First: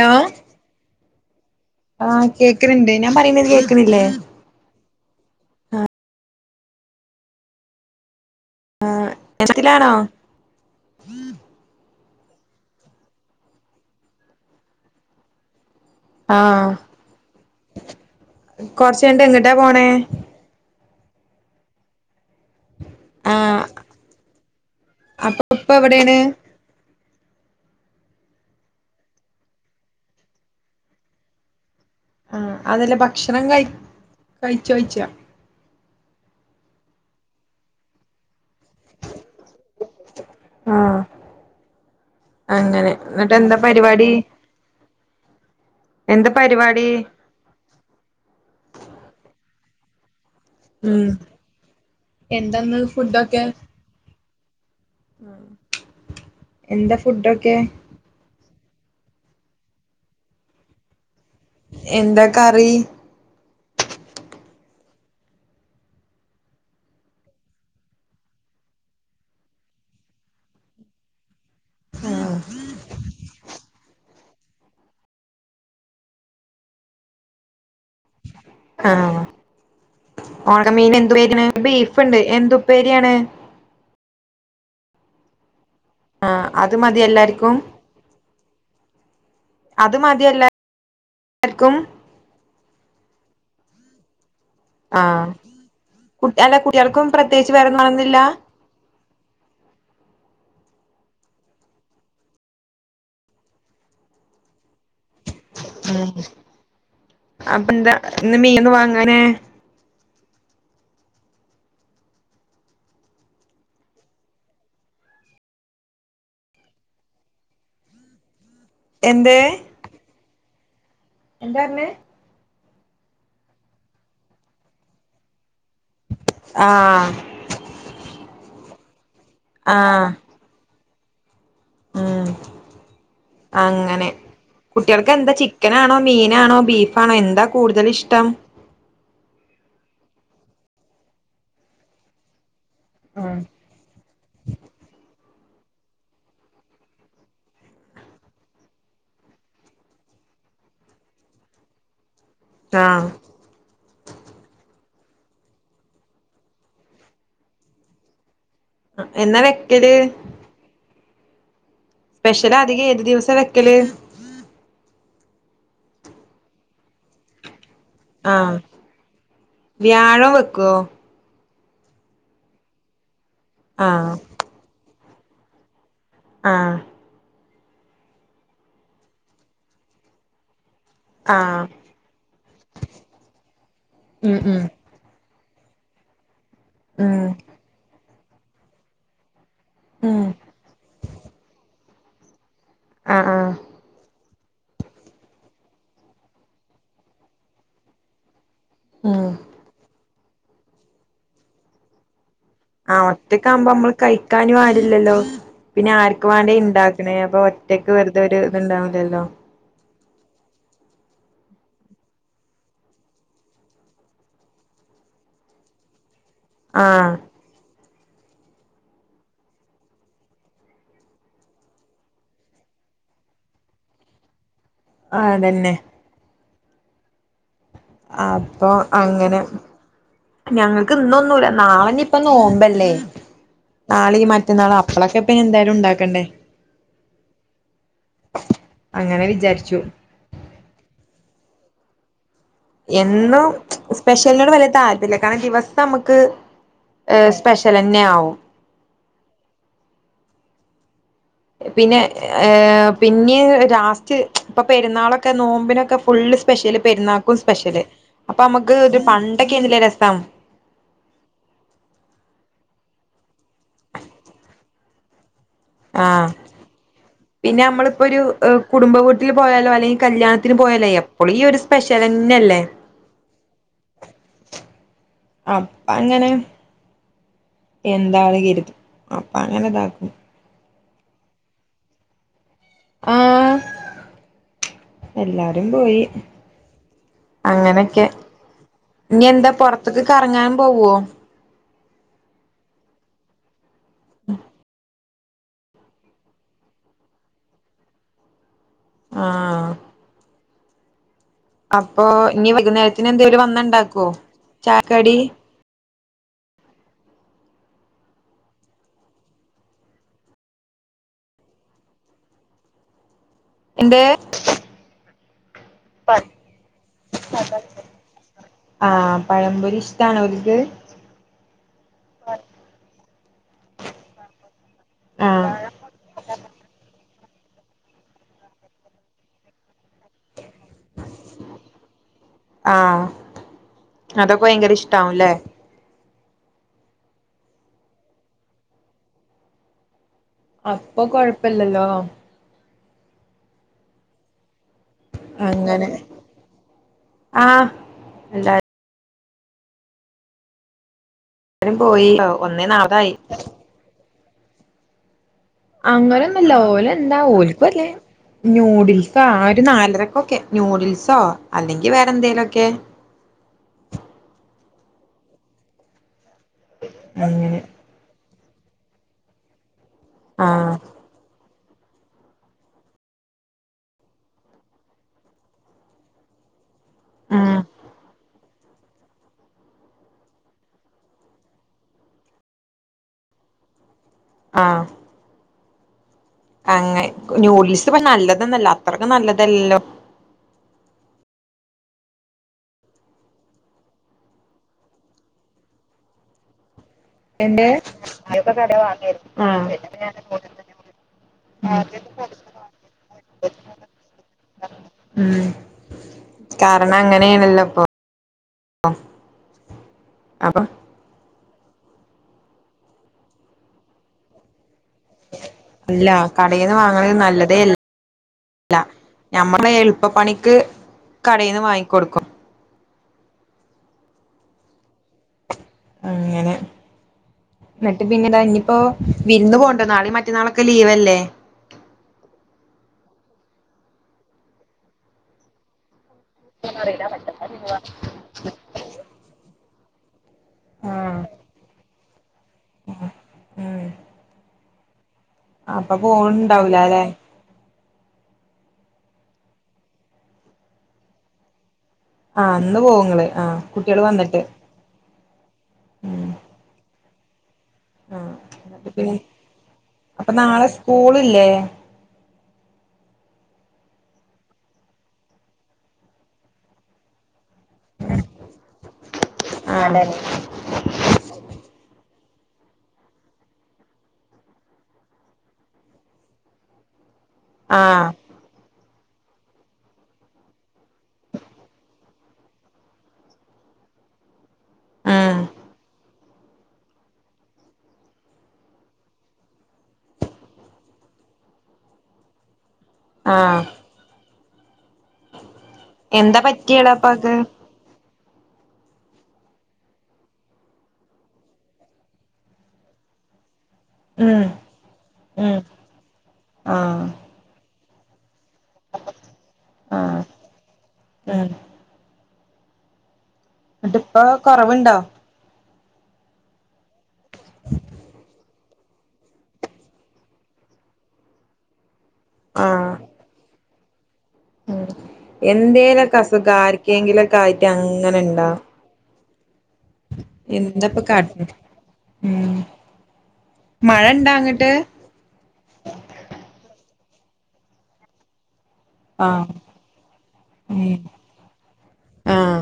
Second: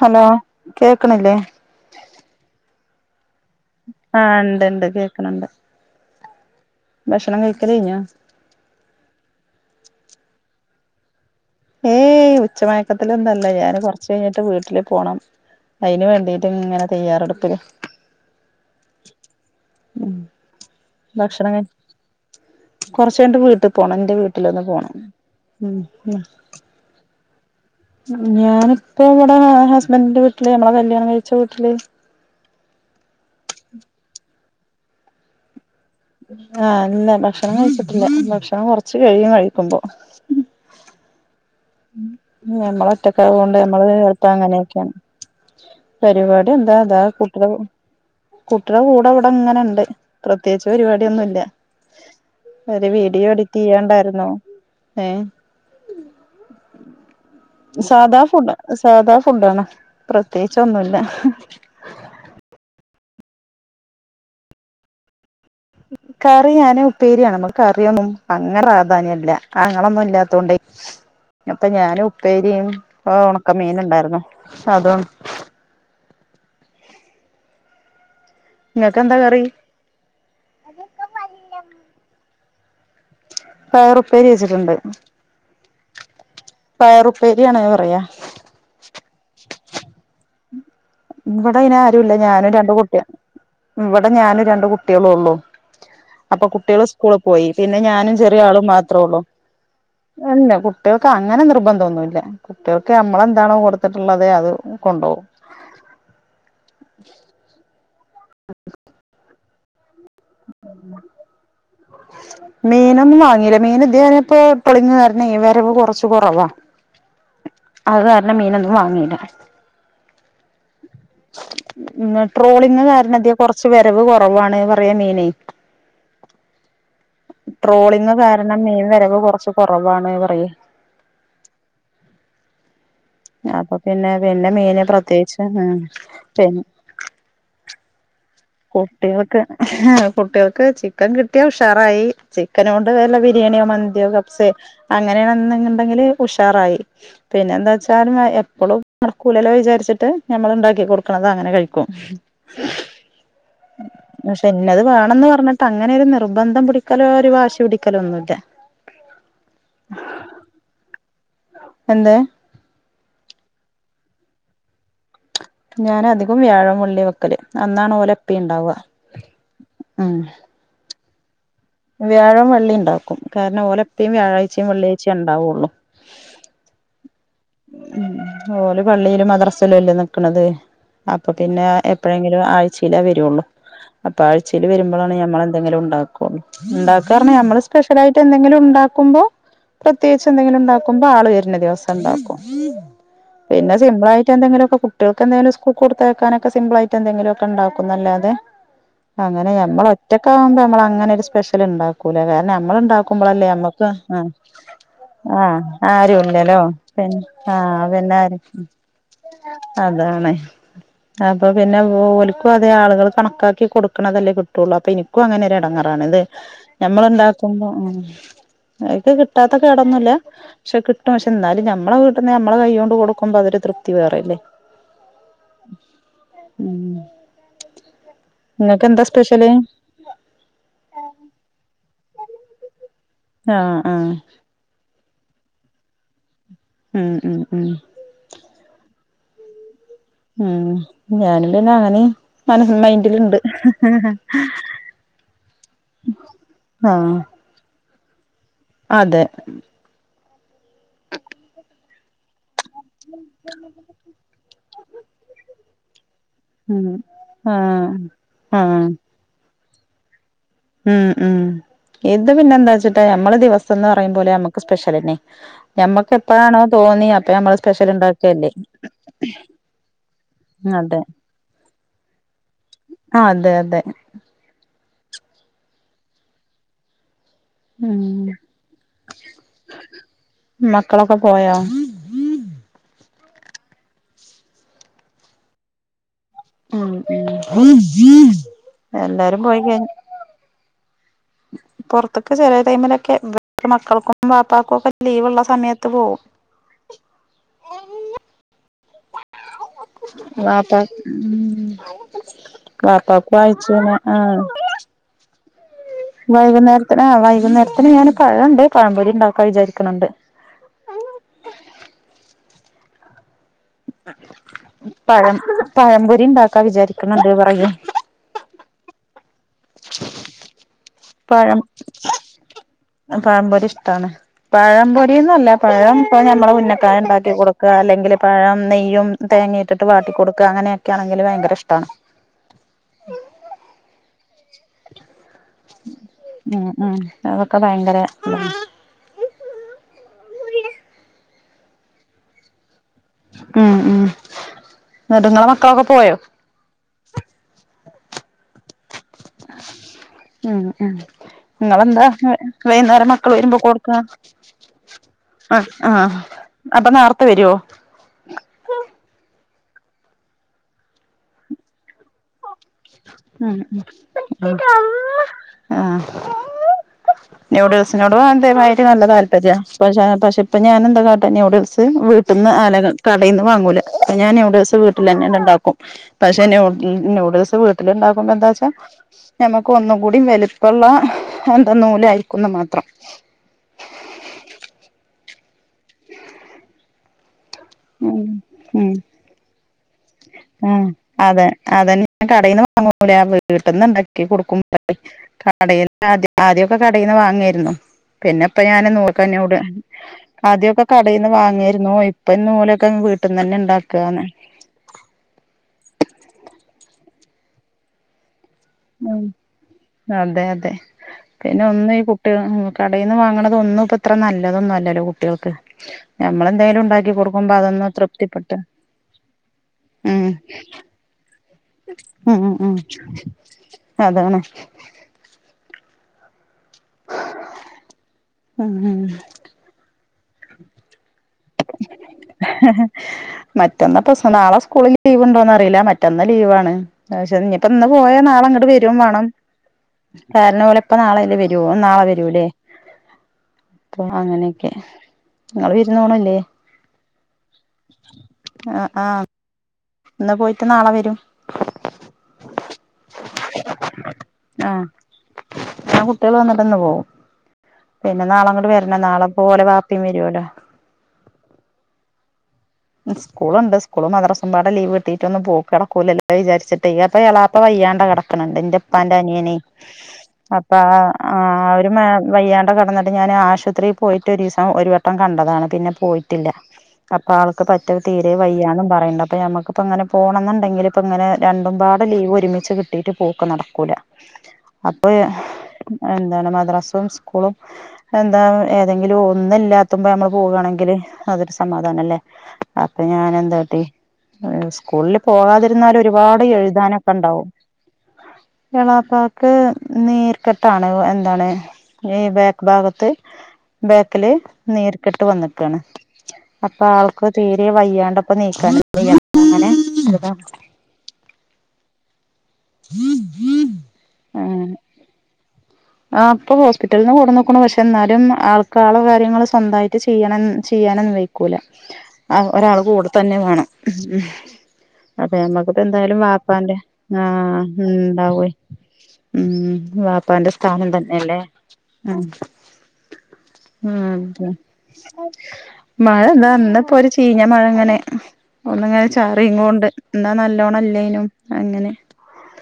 hello കേ ആക്കുന്നില്ലേ ആഹ് കേൾക്കണിണ്ട് ഞാൻ പറയുന്ന ആ ഇണ്ട് ഇണ്ട് കേക്കണിണ്ട് ഭക്ഷണം കഴിക്കല് കഴിഞ്ഞാ [unintelligible] ഏയ് ഉച്ചമയക്കത്തിലൊന്നല്ലാ ഞാന് കൊറച്ച് കഴിഞ്ഞിട്ട് വീട്ടില് പോണം അയിന് വേണ്ടീട്ട് ഇങ്ങനെ തയ്യാറെടുക്കണ് കൊറച്ചണ്ട് എങ്ങിട്ടാ പോണേ ഭക്ഷണം കഴി കൊറച്ചുകഴിഞ്ഞിട്ട് ആഹ് വീട്ടിൽ പോണം എന്റെ വീട്ടിലൊന്ന് പോണം അപ്പൊ ഇപ്പ ഉം എവിടേണ് ഞാനിപ്പ ഇവിടെ ഹസ്ബൻഡിന്റെ വീട്ടില് നമ്മളെ കല്യാണം കഴിച്ച വീട്ടില് ആ അതല്ലേ ഭക്ഷണം കഴി കഴിച്ച കഴിച്ചാ ആ ഇല്ല ഭക്ഷണം കഴിച്ചിട്ടില്ലാ ഭക്ഷ [unintelligible] കൊറച്ച് കഴിയും കഴിക്കുമ്പോ ആഹ് നമ്മള് അങ്ങനെ എന്നിട്ട് ഒറ്റക്കായത് കൊണ്ട് എന്താ ഞമ്മള് പരിപാടി [unintelligible] അങ്ങനെയൊക്കെയാണ് പരിപാടി എന്താ അതാ കുട്ടി കുട്ടീടെ കൂടെ അവിടെ ഇങ്ങനിണ്ട് പ്രത്യേകിച്ച് ഉം പരിപാടിയൊന്നൂല്ലാ എന്താന്ന് ഒരു വീഡിയോ ഫുഡൊക്കെ എഡിറ്റ് ചെയ്യാണ്ടായിരുന്നു ഏ എന്താ ഫുഡൊക്കെ സാധാ ഫുഡ് സാധാ ഫുഡാണ് പ്രത്യേകിച്ച് ഒന്നുമില്ലാ എന്താ കറി ഉം കറി ഞാന് ഉപ്പേരിയാണ് നമ്മുക്ക് കറിയൊന്നും അങ്ങനെ പ്രാധാന്യമല്ലാ ആങ്ങളൊന്നും ഇല്ലാത്ത കൊണ്ടേ അപ്പൊ ഞാന് ഉപ്പേരിയും ഒണക്കമീൻ ഉണ്ടായിരുന്നു അതും [inaudible] ആ ഇങ്ങക്ക് എന്താ കറി ഓണമീൻ എന്ത് [unintelligible] ബീഫുണ്ട് എന്തു ഉപ്പേരിയാണ് പയറുപ്പേരി വെച്ചിട്ടുണ്ട് ആഹ് അത് മതി എല്ലാർക്കും പയറുപ്പേരിയാണ് പറയാ [inaudible] അത് മതിയല്ലാ ഇവിടെ അയ്ന് ആരൂല്ലാ ഞാനും രണ്ട് കുട്ടി മം ഇവിടെ ഞാനും രണ്ട് കുട്ടികളും ആഹ് ഉള്ളൂ കുട്ട് അപ്പൊ അല്ല കുട്ടികള് കുട്ടികൾക്കും സ്കൂളിൽ പോയി പ്രത്യേകിച്ച് പിന്നെ വേറൊന്നും ഞാനും വേണന്നില്ല ചെറിയ ആളും മാത്രേ ഉള്ളൂ [unintelligible] കുട്ടികൾക്ക് അങ്ങനെ നിർബന്ധമൊന്നുമില്ലാ കുട്ടികൾക്ക് നമ്മളെന്താണോ കൊടുത്തിട്ടുള്ളത് അത് കൊണ്ടോവും അപ്പൊ എന്താ ഇന്ന് മീന് വാങ്ങാനെ [inaudible] മീനൊന്നും വാങ്ങീല്ലാ മീന് ഇത് ഇപ്പൊ പോളിങ്ങ് കാരണം വരവ് കൊറച്ച് കൊറവാ അത് കാരണം മീനൊന്നും വാങ്ങീല്ലാ എന്ത് എന്താ പറഞ്ഞേ [unintelligible] ട്രോളി ക്ക് കാരണം കൊറച്ചു വരവ് കൊറവാണ് പറയാ മീനേ ആ ട്രോളിങ് കാരണം മീൻ വരവ് കൊറച്ച് കൊറവാണ് പറയ് ആ അപ്പൊ അങ്ങനെ പിന്നെ പിന്നെ മീന് കുട്ടികൾക്ക് എന്താ പ്രത്യേകിച്ച് ഉം ചിക്കനാണോ മീനാണോ പിന്നെ ബീഫാണോ എന്താ കൂടുതല് ഇഷ്ട- കുട്ടികൾക്ക് കുട്ടികൾക്ക് ചിക്കൻ കിട്ടിയാ ഉഷാറായി ചിക്കന് കൊണ്ട് വല്ല ആഹ് ബിരിയാണിയോ മന്തിയോ കപ്സേ [unintelligible] ഇണ്ടെങ്കില് ഉഷാറായി പിന്നെ എന്താ വെച്ചാലും എപ്പളും നടക്കൂലാല വിചാരിച്ചിട്ട് ഞമ്മള് ഇണ്ടാക്കി കൊടുക്കണത് അങ്ങനെ കഴിക്കും ആ [inaudible] പക്ഷെ ഇന്നത് വേണന്ന് പറഞ്ഞിട്ട് അങ്ങനെ ഒരു നിർബന്ധം പിടിക്കലോ ഒരു വാശി പിടിക്കലോ ഒന്നൂല്ലാ എന്നാ വെക്കട് എന്ത് സ്പെഷ്യല് അധികം ഏത് ദിവസാ വെക്കല് ഞാന അധികം വ്യാഴംമള്ളി വെക്കല് അന്നാണ് പോലെ എപ്പ ആഹ് ഉണ്ടാവുക ഉം വ്യാഴം വെക്കുവോ വ്യാഴം വെള്ളി ഉണ്ടാക്കും കാരണം ആഹ് ഓലെപ്പും വ്യാഴാഴ്ചയും വെള്ളിയാഴ്ചയും ഉണ്ടാവുള്ളൂ ആഹ ഉ ഓല് പള്ളിയിലും മദ്രസയിലും അല്ലേ നിക്കണത് അപ്പൊ ആഹ് പിന്നെ എപ്പോഴെങ്കിലും ആഴ്ചയിലേ വരുള്ളൂ അപ്പൊ ഉം ഉം ആഴ്ചൽ വരുമ്പോഴാണ് ഞമ്മളെ എന്ത ഉണ്ട ഉണ്ട ഉം നമ്മള് സ്പെഷ്യല ആായിട്ട് എന്തെങ്കിലും ഉണ്ടാക്കുമ്പോ ഉം പ്രത്യേകിച്ച് എന്തെങ്കിലും ഉണ്ടാക്കുമ്പോ ആൾ വരുന്ന ദിവസം ഉണ്ടാക്കും ആഹ് ആഹ് പിന്നെ സിമ്പിൾയിട്ട് എന്തങ്കിലുംക്കെ കുട്ടൾക്ക് എന്തെിലും സ്കൂൾ കൊടുത്തേക്കെ സിമ്പിൾ ആയി് എന്തെിലും ഒക്കെണ്ടും അല്ല അതെ ഉം അങ്ങനെ ഞമ്മള ഒറ്റക്ക ആകുമ്പോ നമ്മള അങ്ങനൊ ഒരു സ്പെഷ്യൽ ഉണ്ടാക്കൂലേ നമ്മൾ ആ ഉണ്ടാക്കുമ്പോളല്ലേ ഒറ്റക്കാവുമ്പോ നമ്മക്ക് നമ്മള് ആ കഴിക്കാനും ആരില്ലല്ലോ ആഹ പിന്നെ ആർക്ക് വേണ്ടേ ആരുല്ലലോ ഇണ്ടാക്കണേ പിന്നെ അപ്പൊ ഒറ്റക്ക് വെറുതെ ആഹന്നാര ഒരു ഇത്ണ്ടാവില്ലല്ലോ അതാണ് അപ്പൊ പിന്നെ ഓലിക്കും അതെ ആളുകൾ കണക്കാക്കി കൊടുക്കണതല്ലേ കിട്ടുള്ളൂ അപ്പൊ എനിക്കും അങ്ങനെൊ ഇടങ്ങാറാാണ് ഇത് നമ്മള ആഹ് ഉണ്ടാക്കുമ്പോ എക്ക് കിട്ടാത്ത കേടൊന്നുംല്ല പക്ഷെ കിട്ടും പക്ഷെ എന്നാലും ഞമ്മളെ നമ്മെ കൈ കൊടുക്ക്പോ അത് തൃപ്തി വേറെല്ലേ ആതന്നെ ഉം അപ്പൊ ഇങ്ങക്ക് എന്താ അങ്ങനെ സ്പെഷ്യല് ഞങ്ങക്ക് ഇന്നൊന്നുംല്ല നാള ഇപ്പൊ നോമ്പല്ലേ ആഹ് ആഹ് നാള മറ്റന്നാളും അപ്പളൊക്കെ ഇപ്പ എന്തായാലും ഉണ്ടാക്കണ്ടേ ഉം ഉം ഉം അങ്ങനെ വിചാരിച്ചു ഉം ഞാന പിന്നെ അങ്ങനെ മനസ് മൈൻഡിലുണ്ട് എന്നും സ്പെഷ്യലിനോട് വലിയ താല്ര്മല്ല കാരണം ദിവസം നമുക്ക് ആഹ് സ്പെഷ്യൽന്നെ ആവും അതെ പിന്നെ ഹ് പിന്നെ ലാസ്റ്റ് ഇപ്പൊ പെരുന്നാളൊക്കെ നോമ്പിനൊക്കെ ഫുള്ള് സ്പെഷ്യല് ഉം പെരുന്നാക്കും സ്പെഷ്യല് ആഹ് അപ്പൊ നമുക്ക് ആഹ് ഒരു പണ്ടൊക്കെ എന് രസം ഉം ഉം ഇത് പിന്നെ എന്താ വച്ചിട്ടാ നമ്മള് ദിവസം എന്ന് പറയുമ്പോലെ നമ്മുക്ക് സ്പെഷ്യൽന്നെ ആ ആഹ പിന്നെ സ്പെഷ്യൽ നമ്മളിപ്പോൊ ഒരു ഉണ്ടാക്കല്ലേ കുടുംബ വൂട്ടിൽ പോയാലോ അല്ലെങ്കിൽ കല്യാണത്തിന് പോയാലോ ല്ലേ എപ്പളും ഈ ഒരു സ്പെഷ്യലന്ന അല്ലേ ആ അതെ അതെ അ അങ്ങനെ ഉം എന്താാണ് കരുതും അപ്പ അങ്ങനെ ഇതാക്കും മക്കളൊക്കെ പോയാ ആഹ എല്ലാരും പോയി ആ അ അങ്ങനൊക്കെ ജീ ഇനി എന്താ പുൊറത്തേക്ക് കറങ്ങാൻ പോവോ പുറത്തൊക്കെ ചെറ ടൈമിലൊക്കെ മക്കൾക്കും പാപ്പക്കും ഒക്കെ ലീവള്ള സമയത്ത് പോകവും ആഹ വാപ്പ ഉ ഇനി വൈകുന്നേരത്തിന് വാപ്പക്ക് എന്തേലും വായിച്ചുന്ന വന്നുണ്ടാക്കുവോ ആഹ ചായക്കടി വൈകുന്നേരത്തിന് ആ വൈകുന്നേരത്തിന് ഞാാന് പഴണ്ട് പഴംപൊലി ഉണ്ടാക്കാൻ വിചാരിക്കുന്നുണ്ട് ആ എന്റെറെ പഴം പഴംകൊരി ഉണ്ടാക്കാ വിചാരിക്കുന്നുണ്ട് പറയേ ആഹ പഴമ്പപൊരി ഇഷ്ടണ ഒക്ക് പറം പഴം പൊരി ഇഷ്ടമാണ് പഴം പൊരിന്നല്ല ആഹ് പഴം ഇപ്പോ ഞമ്മെ ഉുന്നക്കായ ഉണ്ടാക്കി കൊടുക്കുക അല്ലെങ്കിൽ പഴം നെയ്യും തേങ്ങ ഇട്ടിട്ട് വാട്ടിിക്കൊടുക്കുക അങ്ങനെയൊക്കൊണെങ്കിൽ ഭയങ്കര ഇഷ്ടമാണ് ആഹ് അതൊക്കെ ഭയങ്കര ഇഷ്ടവുംല്ലെ ഉ ഉ അതൊക്കെ ഭയങ്കര അപ്പൊ കൊഴപ്പില്ലല്ലോ ഉം ഉ നെടുങ്ങളെ മക്കളൊക്കെ അങ്ങനെ പോയോ അല്ലാ ഉം ഉ നിങ്ങെന്താ പോയി ഒന്നേ വൈകുന്നേരം നാപ്പതായി മക്കൾ വരുമ്പോ കൊടുക്ക [unintelligible] ആ അങനെന്നുമല്ല ഓല അപ്പൊ എന്താ നേർത്തെ വരുവോ ഓലക്ക അല്ലേ ന്യൂഡിൽസ്- ഒരു നാലരക്കൊക്കെ ന്യൂഡിൽസ് ഓ അല്ലെങ്കിൽ വേറെ എന്തെങ്കലുംക്കെ ഉ ആഹ [unintelligible] അങ്ങനെ ന്യൂഡിൽസിനോട് അ [unintelligible] ദയവമായിട്ട് നല്ല താല്പര്യ പക്ഷെ പക്ഷെ ഇപ്പ ആഹ് ഞാനെന്താട്ടെ ന്യഡിൽസ് വീട്ടന്ന് ആല കടൽ നിന്ന് വാങ്ങൂല ഞാൻ എവിടെ ദിവസം വീട്ടിൽ തന്നെ ഉണ്ടാക്കും പക്ഷെ മ് മ് നയൂഡിൽസ് ഉം എന്താച്ച നമ്മക്ക് ഒന്നും കൂടി വലുപ്പുള്ള എന്താ നൂല് അയക്കുന്ന മാത്രം [inaudible] ആഹ അങ്ങെ ജോലീസ് ഉം നല്ലതന്നല്ല ഉം അത്രക്ക നല്ലതല്ലോ ആഹ് അതെ അതന്ന ഞാൻ കടന്ന് വാങ്ങല വീട്ടന്ന് ഇണ്ടാക്കി കൊടുക്കുമ്പോ കട- ആ ആദ്യമൊക്കെ കടയിൽന്ന് എന്തേ വാങ്ങായിരുന്നു പിന്നെപ്പ ഞാന നോക്ക എന്നോട് ആഹ് ആദ്യമൊക്കെ കടയിൽന്ന് വാങ്ങിയിരുന്നു അപ്പ നൂലയൊക്കെ വീട്ടന്ന് തന്നെ ഇണ്ടാക്കുകന്ന് അങ്ങനെയണല്ലപ്പ ഉ അതെ അപ്പം അതെ പിന്നെ ഒന്നു ഈ കുട്ടികൾ കടയിൽ നിന്ന് വാങ്ങണത് ഒന്നും ഇപ്പ ഇത്ര നല്ലതൊന്നുംല്ല കുട്ടികൾക്ക് ഇല്ല കടയിൽന്ന് നമ്മൾെന്തെലും ഉണ്ടാക്കി വാങ്ങണത് കൊടുക്കുമ്പോ അതൊന്ന തൃപ്തിപ്പെട്ട് ഞമ്മുടെ ഉം എളുപ്പപ്പണിക്ക് കട ഉം ഉം അതണെ അങ്ങനെ എന്നിട്ട് പിന്നൊ ഉം ഇനിയിപ്പോൊ വിരുന്ന് പോണ്ടോ നാളെ മറ്റ മറ്റേ നാളക്കെ ലീവല്ലേ ഹ്ഹ്ഹ് മറ്റെന്നാൾ പ്രശ്നം ഇല്ല നാളെ സ്കൂള ലീവ്ണ്ടോന്ന അറിയില്ല പെട്ടന്ന് ലീവാണ് പക്ഷെ ഇനിയിപ്പ ഇന്ന് പോയാ നാളെ അങ്ങോട്ട് വരും വേണം കാരണം പോലെ ഇപ്പ ആഹ് നാളെ അല് വരുവോ നാളെ വരുല്ലേ ഉം അപ്പൊ അങ്ങനെ- ഓക്കെ അപ്പൊ പോണണ്ടാവല അല്ലെ ആ ആഹ ഇന്ന് പോയിട്ട് നാളെ വരും ആ അന്ന് പോകും ആഹ കുട്ടികള് വന്നിട്ട് ആ ഉം കുട്ടികൾ വന്നിട്ടന്ന് പോകും പിന്നെ ആഹ് നാളെ അങ്ങട് എന്നിട്ട് വരണം പിന്നെ നാളെ ഓൾടെ വാപ്പം അപ്പൊ വരുവലോ നാളെ സ്കൂളില്ലേ സ്കൂളുണ്ട് സ്കൂള മദ്രസുമ്പാലീവ് കിട്ടിട്ട് ഒന്ന് പോകൂ വിചാരിട്ട് അപ്പ അപ്പ പയ്യാണ്ട കിടക്കണണ്ട് എന്റെപ്പാന്റെ അനിയനെ അതെ അപ്പ ആ ഒരു വയ്യാണ്ട കിടന്നിട്ട് ഞാൻ ആശുപത്രിയിൽ പോയിട്ട് ഒരു ദിവസം ഒരു വട്ടം കണ്ടതാണ് പിന്നെ പോയിട്ടില്ല അപ്പൊ ആൾക്ക് പറ്റ ആഹ് തീരെ വയ്യണും പറ പറയുന്നുണ്ട് അപ്പോൾ നമുക്കിപ്പോൾങ്ങെ പോണംന്നുണ്ടെങ്കിൽ ഇപ്പോൾ ഇങ്ങനെ രണ്ടും ലീവ് ഒരുമിച്ച് കിട്ടിയിട്ട് പോക്കക്ക് നടക്കൂല അപ്പൊ എ- ഉം എന്താണ് മദ്രാസവും സ്കൂളും എന്താ ഏതെങ്കിലും ഒന്നല്ലാത്തുമ്പോ നമ്മള് പോവയാണെങ്കിൽ- അതൊരു സമാധാനം അല്ലേ അപ്പൊ ഞാൻ ആഹ് എന്താട്ട- സ്കൂളിൽ പോകാതിരുന്നാല എന്താ ഒരുപാട് എഴുതാനൊക്കെ പറ്റിയെളാപ്പാക്ക് ഉണ്ടാവും വാപ്പാക്ക് നീർക്കെട്ടാണ് എന്താണ് ഈ ബാക്ക് ഭാഗത്ത് ബാക്കില് ഉം നേരിട്ട് ഉം വന്നിക്കാണ് അപ്പൊ ആൾ ആഹ് വയ്യാണ്ടപ്പ നീക്കാൻ അങ്ങനെ ആഹ് ഉം ഉം ഉം എന്നിട്ട് ഇപ്പ കൊറവുണ്ടോ ആ ഇപ്പൊ ഹോസ്പിറ്റലിൽ നിന്ന് കൂടെ നോക്കണ പക്ഷെ എന്നാലും ആൾ- മക്കാള കാര്യങ്ങൾ സ്വന്തമായിട്ട് ചെയ്യണം ചെയ്യാനന്നും നിക്കൂല ആ ഒരാൾ ആഹ് കൂടെ തന്നെ വേണം ഉം ഉം അപ്പ നമ്മക്കഇപ്പോ എന്തേലൊക്കെ എന്തായാലും അസുഖം വപ്പാന്റെ ആർക്കെങ്കിലൊക്കെ ആഹ ആയിട്ട് അങ്ങനെ ഉണ്ടാവ്‌വേ ഇണ്ടാവും ഉം വാപ്പാന്റെ സ്ഥാനം എന്താപ്പ തന്നെല്ലേ കാട്ട്ണ് ഉം മഴ ഇണ്ടാ ഉം അങ്ങട്ട് മഴന്താ പൊരു ചീഞ്ഞ മഴ അങ്ങനെ ഒന്നങ്ങനെ ആഹ് ചാറിങ്ങോണ്ട് എന്നാ നല്ലോണം ഉം ഇല്ലേനും അങ്ങനെ ആഹ്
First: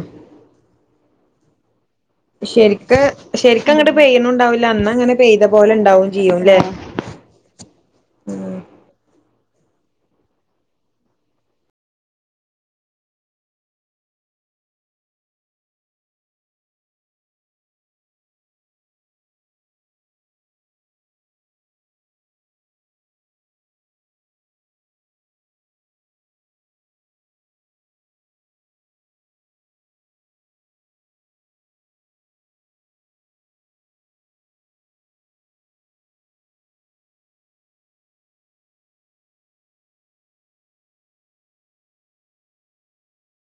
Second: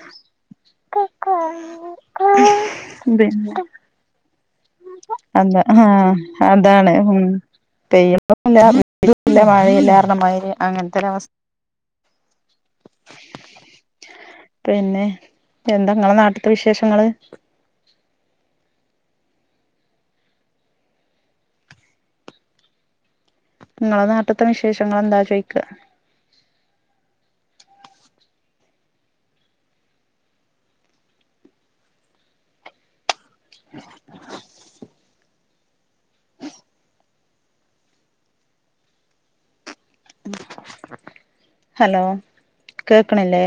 [inaudible] ശരിക്ക് പിന്നെ ശരിക്ക് അങ്ങഡ് പെയ്യണിണ്ടാവില്ല അത ആഹ അതാണ് ഉം പെയ്യുമ്പോ ഉം ല്ല മഴയില്ല കാരണം അങ്ങനത്തൊരു അവസ്ഥ പിന്നെ എന്താ ഇങ്ങള നാട്ടത്തെ വിശേഷങ്ങള് [inaudible] നിങ്ങളെ നാട്ടത്തെ വിശേഷങ്ങൾ എന്താ ചോയിക്ക [inaudible] ഹലോ കേക്കണില്ലേ